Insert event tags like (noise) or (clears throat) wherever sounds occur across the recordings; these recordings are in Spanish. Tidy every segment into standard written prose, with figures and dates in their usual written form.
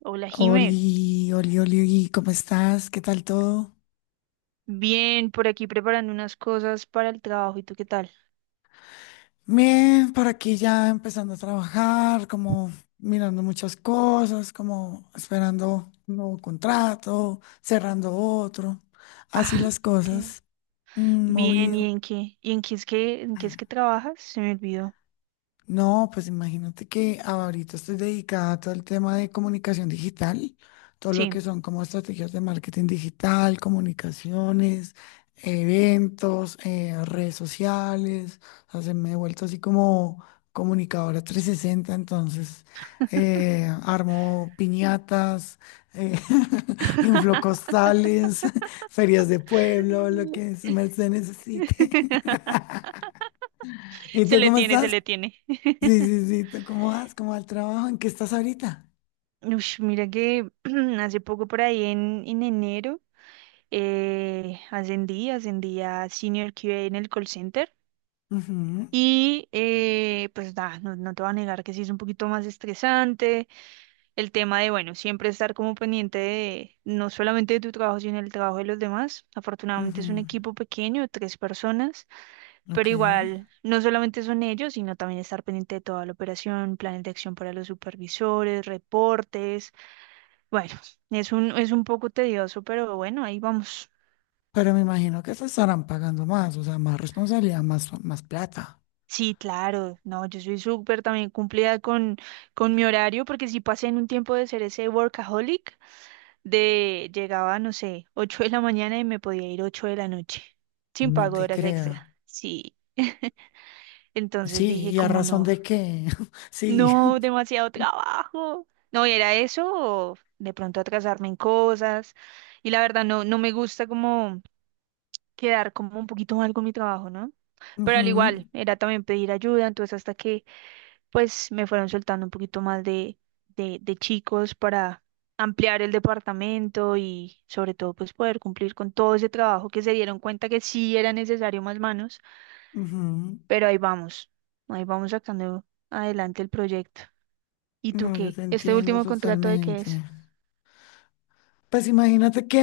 Hola, Jime. Oli, Oli, Oli, Oli, ¿cómo estás? ¿Qué tal todo? Bien, por aquí preparando unas cosas para el trabajo. ¿Y tú qué tal? Bien, por aquí ya empezando a trabajar, como mirando muchas cosas, como esperando un nuevo contrato, cerrando otro, así Ah, las qué cosas, bien. ¿Y movido. en qué? ¿Y en qué es que en qué es que trabajas? Se me olvidó. No, pues imagínate que ahorita estoy dedicada a todo el tema de comunicación digital, todo lo Sí. que son como estrategias de marketing digital, comunicaciones, eventos, redes sociales. O sea, se me he vuelto así como comunicadora 360, entonces armo piñatas, eh, (laughs) inflocostales, (laughs) ferias de pueblo, lo que (laughs) se merced necesite. (laughs) ¿Y Se tú le cómo tiene, se estás? le tiene. Sí, sí, sí. ¿Tú cómo vas? ¿Cómo va el trabajo? ¿En qué estás ahorita? Ush, mira que (clears throat) hace poco por ahí en enero ascendí a Senior QA en el call center. Ujú, Y pues nada, no te voy a negar que sí es un poquito más estresante, el tema de, bueno, siempre estar como pendiente de, no solamente de tu trabajo, sino del trabajo de los demás. Afortunadamente es un ujú. equipo pequeño, 3 personas, pero Ok. igual no solamente son ellos, sino también estar pendiente de toda la operación, planes de acción para los supervisores, reportes. Bueno, es un poco tedioso, pero bueno, ahí vamos. Pero me imagino que te estarán pagando más, o sea, más responsabilidad, más plata. Sí, claro, no, yo soy súper también cumplida con mi horario, porque sí pasé en un tiempo de ser ese workaholic, de llegaba, no sé, 8 de la mañana y me podía ir 8 de la noche, sin No pago de te horas extra. creo. Sí. (laughs) Entonces Sí, dije ¿y a como razón no, de qué? (laughs) Sí. no, demasiado trabajo. No, y era eso, o de pronto atrasarme en cosas. Y la verdad no, no me gusta como quedar como un poquito mal con mi trabajo, ¿no? Pero al igual, Ujú, era también pedir ayuda, entonces hasta que pues me fueron soltando un poquito más de chicos para ampliar el departamento y sobre todo pues poder cumplir con todo ese trabajo que se dieron cuenta que sí era necesario más manos, ujú. pero ahí vamos sacando adelante el proyecto. ¿Y tú No, yo qué? te ¿Este entiendo último contrato de qué totalmente. es? Pues imagínate que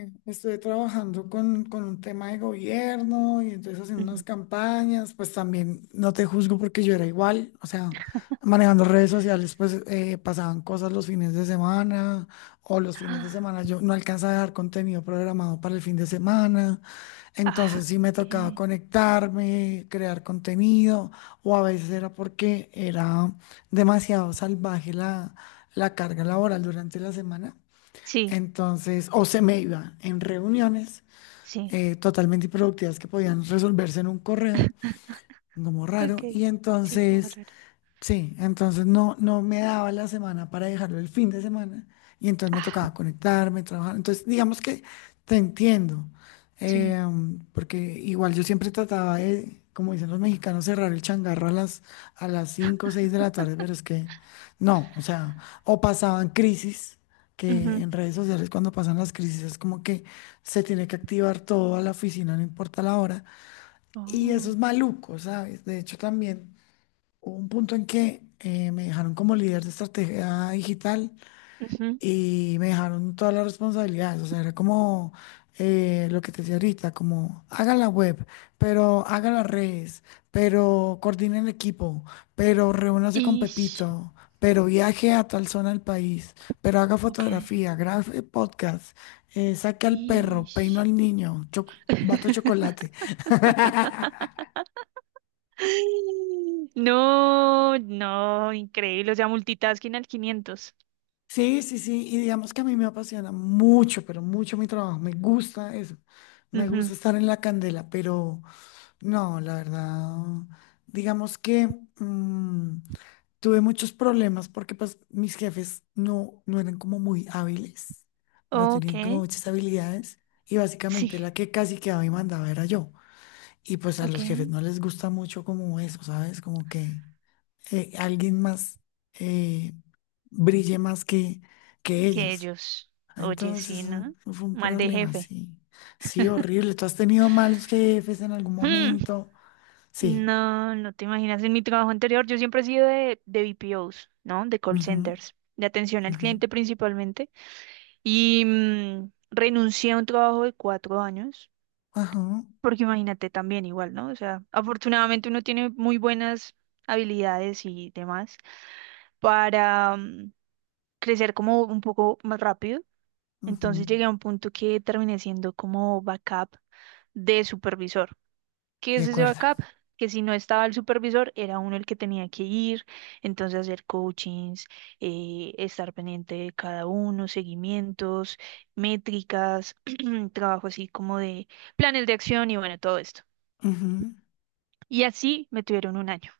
estuve trabajando con un tema de gobierno y entonces haciendo unas Ujú. (gasps) campañas, pues también no te juzgo porque yo era igual, o sea, manejando redes sociales, pues pasaban cosas los fines de semana o los fines de Ah, semana yo no alcanzaba a dejar contenido programado para el fin de semana, ah, entonces sí me ok. tocaba conectarme, crear contenido o a veces era porque era demasiado salvaje la carga laboral durante la semana. Sí, Entonces, o se me iba en reuniones sí. Totalmente improductivas que podían resolverse en un correo, (laughs) como Ok. raro. Y Sí, como entonces raro. sí, entonces no, no me daba la semana para dejarlo el fin de semana y entonces me Ah, tocaba conectarme, trabajar. Entonces, digamos que te entiendo, sí. eh, porque igual yo siempre trataba de, como dicen los mexicanos, cerrar el changarro a las 5 o 6 de la tarde, (laughs) pero es que no, o sea, o pasaban crisis, que Ujú. en redes sociales cuando pasan las crisis es como que se tiene que activar todo a la oficina, no importa la hora. Y eso es Oh. maluco, ¿sabes? De hecho, también hubo un punto en que me dejaron como líder de estrategia digital Ujú. y me dejaron todas las responsabilidades. O sea, era como lo que te decía ahorita, como haga la web, pero haga las redes, pero coordine el equipo, pero reúnase con Ish. Pepito, pero viaje a tal zona del país, pero haga Ok. fotografía, grabe podcast, saque al perro, peino Ish. al niño, bato chocolate. (laughs) (laughs) No, no, increíble. O sea, multitasking al quinientos. Sí, sí, sí, y digamos que a mí me apasiona mucho, pero mucho mi trabajo, me gusta eso, me gusta Ujú. estar en la candela, pero no, la verdad, digamos que mm, tuve muchos problemas porque pues mis jefes no, no eran como muy hábiles, no Ok, tenían como muchas habilidades y sí, básicamente la que casi quedaba y mandaba era yo, y pues a ok. los jefes no les gusta mucho como eso, ¿sabes? Como que alguien más eh, brille más que Que ellos. ellos. Oye, Entonces sí, eso ¿no? fue un Mal de problema, jefe. sí. Sí, horrible. ¿Tú has tenido malos jefes en algún Mm, momento? Sí. No, no te imaginas. En mi trabajo anterior, yo siempre he sido de BPOs, ¿no? De call Ujú, centers, de atención al ujú. cliente principalmente. Y renuncié a un trabajo de 4 años. Ajá, Porque imagínate también igual, ¿no? O sea, afortunadamente uno tiene muy buenas habilidades y demás para crecer como un poco más rápido. Entonces ujú. llegué a un punto que terminé siendo como backup de supervisor. ¿Qué De es ese acuerdo. backup? Que si no estaba el supervisor, era uno el que tenía que ir, entonces hacer coachings, estar pendiente de cada uno, seguimientos, métricas, (clears throat) trabajo así como de planes de acción y bueno, todo esto. Ujú. Y así me tuvieron 1 año.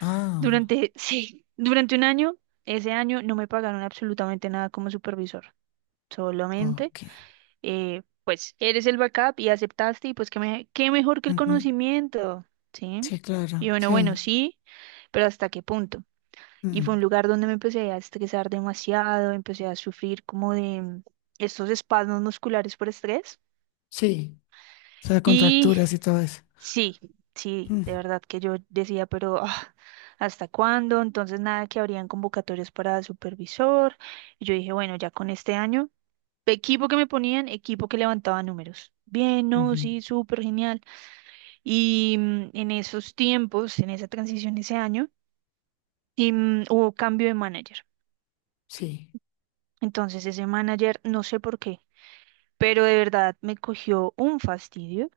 Ah, Durante, sí, durante 1 año, ese año no me pagaron absolutamente nada como supervisor. Solamente, ok. Pues, eres el backup y aceptaste y pues qué, me- qué mejor que el Ujú. conocimiento, ¿sí? Sí, claro. Y bueno, Sí. bueno, sí, pero ¿hasta qué punto? Y fue Mm, un lugar donde me empecé a estresar demasiado, empecé a sufrir como de estos espasmos musculares por estrés. sí. O sea, Y contracturas y todo eso. sí, sí, Mm, de verdad que yo decía, pero ah, ¿hasta cuándo? Entonces nada, que habrían convocatorias para supervisor. Y yo dije, bueno, ya con este año, equipo que me ponían, equipo que levantaba números. Bien, no, ujú. sí, súper genial. Y en esos tiempos, en esa transición ese año, y, hubo cambio de manager. Sí. Entonces ese manager, no sé por qué, pero de verdad me cogió un fastidio.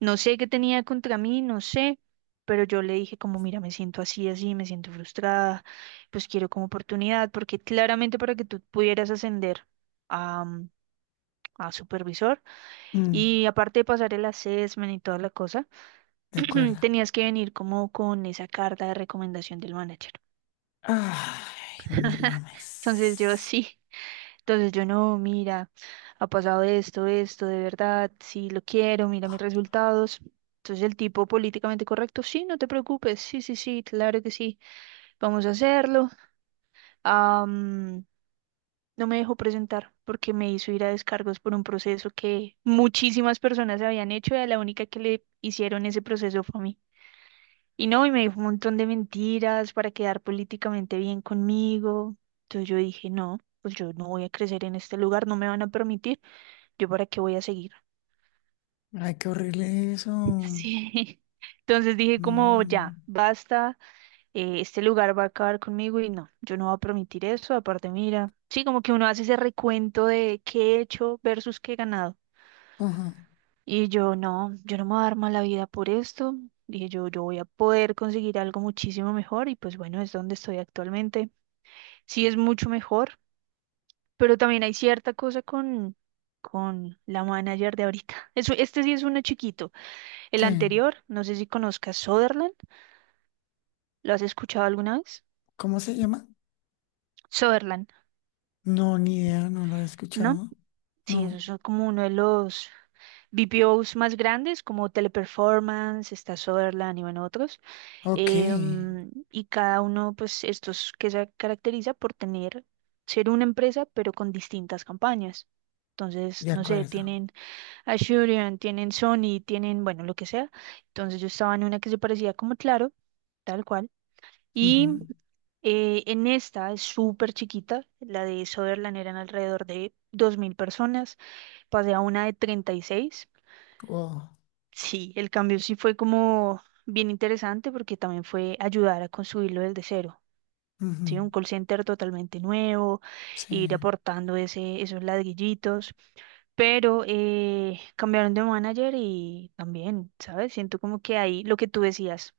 No sé qué tenía contra mí, no sé, pero yo le dije como, mira, me siento así, así, me siento frustrada, pues quiero como oportunidad, porque claramente para que tú pudieras ascender a, a supervisor Mm, y aparte de pasar el assessment y toda la cosa, de (clears throat) acuerdo. tenías que venir como con esa carta de recomendación del manager. Ay, no (laughs) mames. Entonces yo sí. Entonces yo no, mira, ha pasado esto, esto, de verdad, sí lo quiero, mira mis resultados. Entonces el tipo políticamente correcto, sí, no te preocupes, sí, sí, sí, claro que sí, vamos a hacerlo. Am, no me dejó presentar porque me hizo ir a descargos por un proceso que muchísimas personas habían hecho y a la única que le hicieron ese proceso fue a mí. Y no, y me dijo un montón de mentiras para quedar políticamente bien conmigo. Entonces yo dije, no, pues yo no voy a crecer en este lugar, no me van a permitir. ¿Yo para qué voy a seguir? Ay, qué horrible eso. Sí. (laughs) Entonces dije como Mm, ya, basta, este lugar va a acabar conmigo y no, yo no voy a permitir eso, aparte mira, sí, como que uno hace ese recuento de qué he hecho versus qué he ganado. ajá, Y yo no, yo no me voy a dar mala vida por esto, dije yo, yo voy a poder conseguir algo muchísimo mejor y pues bueno, es donde estoy actualmente. Sí es mucho mejor, pero también hay cierta cosa con la manager de ahorita. Eso, este sí es uno chiquito. El sí. anterior, no sé si conozcas Sutherland, ¿lo has escuchado alguna vez? ¿Cómo se llama? Sutherland, No, ni idea, no lo he ¿no? escuchado. Sí, No. esos son como uno de los BPOs más grandes, como Teleperformance, está Sutherland y bueno, otros. Ok, Y cada uno, pues, estos que se caracteriza por tener, ser una empresa, pero con distintas campañas. Entonces, de no sé, acuerdo. tienen Asurion, tienen Sony, tienen, bueno, lo que sea. Entonces yo estaba en una que se parecía como Claro, tal cual. Y Ujú, en esta es súper chiquita, la de Sutherland eran alrededor de 2.000 personas, pasé a una de 36. wow. Sí, el cambio sí fue como bien interesante porque también fue ayudar a construirlo desde cero. Ujú, Sí, un call center totalmente nuevo, ir sí, aportando ese, esos ladrillitos, pero cambiaron de manager y también, ¿sabes? Siento como que ahí lo que tú decías.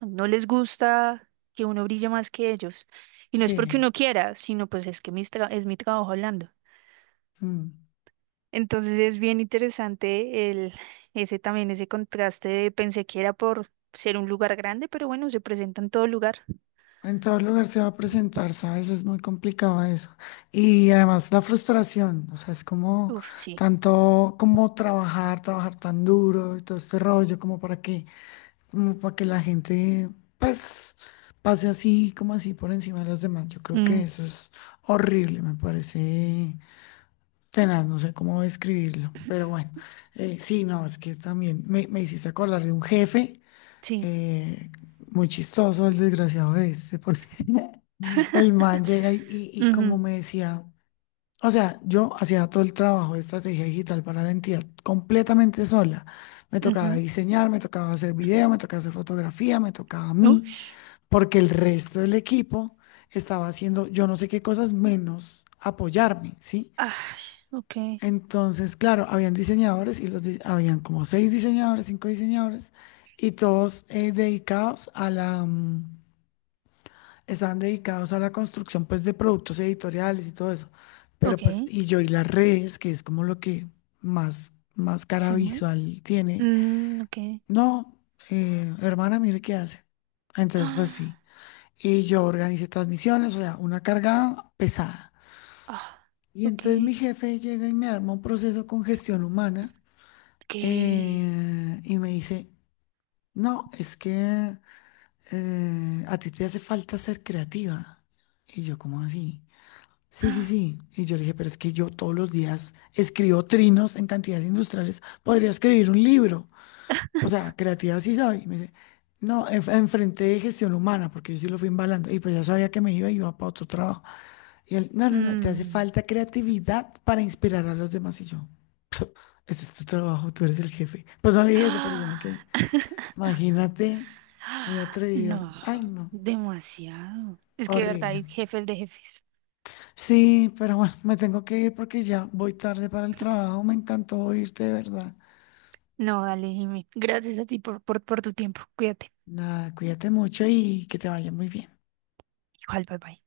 No les gusta que uno brille más que ellos. Y no es sí. porque uno quiera, sino pues es que mis tra- es mi trabajo hablando. Mm. Entonces es bien interesante el, ese también, ese contraste de pensé que era por ser un lugar grande, pero bueno, se presenta en todo lugar. En todo lugar se va a presentar, ¿sabes? Es muy complicado eso. Y además la frustración, o sea, es como Uf, sí. tanto como trabajar, trabajar tan duro y todo este rollo, como para qué. Como para que la gente, pues, pase así, como así por encima de los demás. Yo creo que Mm, eso es horrible, me parece tenaz, no sé cómo describirlo, pero (clears throat) bueno, sí, no, es que también me hiciste acordar de un jefe, sí. eh, muy chistoso el desgraciado este, porque (laughs) el (laughs) man llega y como Ujú, me decía, o sea, yo hacía todo el trabajo de estrategia digital para la entidad completamente sola. Me tocaba ujú. diseñar, me tocaba hacer video, me tocaba hacer fotografía, me tocaba a mí Ush. porque el resto del equipo estaba haciendo yo no sé qué cosas menos apoyarme, ¿sí? Ah, ok, Entonces, claro, habían diseñadores y habían como seis diseñadores, cinco diseñadores y todos dedicados a estaban dedicados a la construcción pues de productos editoriales y todo eso. Pero ok. pues y yo y las redes, que es como lo que más cara Se mueve. visual tiene. Mm, ok. (gasps) No, hermana, mire qué hace. Entonces, pues sí. Ah, Y yo organicé transmisiones, o sea, una carga pesada. ah, Y ok. entonces mi jefe llega y me arma un proceso con gestión humana Ok. (gasps) Y me dice, no, es que a ti te hace falta ser creativa. Y yo, ¿cómo así? Sí, sí, Ah. sí. Y yo le dije, pero es que yo todos los días escribo trinos en cantidades industriales, podría escribir un libro. O (laughs) sea, creativa sí soy. Y me dice, no, enfrente de gestión humana, porque yo sí lo fui embalando. Y pues ya sabía que me iba y iba para otro trabajo. Y él, no, no, no, te hace Mm. falta creatividad para inspirar a los demás. Y yo, este es tu trabajo, tú eres el jefe. Pues no le (gasps) dije eso, pero yo me ¡Ah! quedé. (laughs) Imagínate, muy atrevido. No, Ay, no, demasiado. Es que de verdad horrible. hay jefes de jefes. Sí, pero bueno, me tengo que ir porque ya voy tarde para el trabajo. Me encantó oírte, de verdad. No, dale, dime. Gracias a ti por tu tiempo. Cuídate. Nada, cuídate mucho y que te vaya muy bien. Igual, bye bye.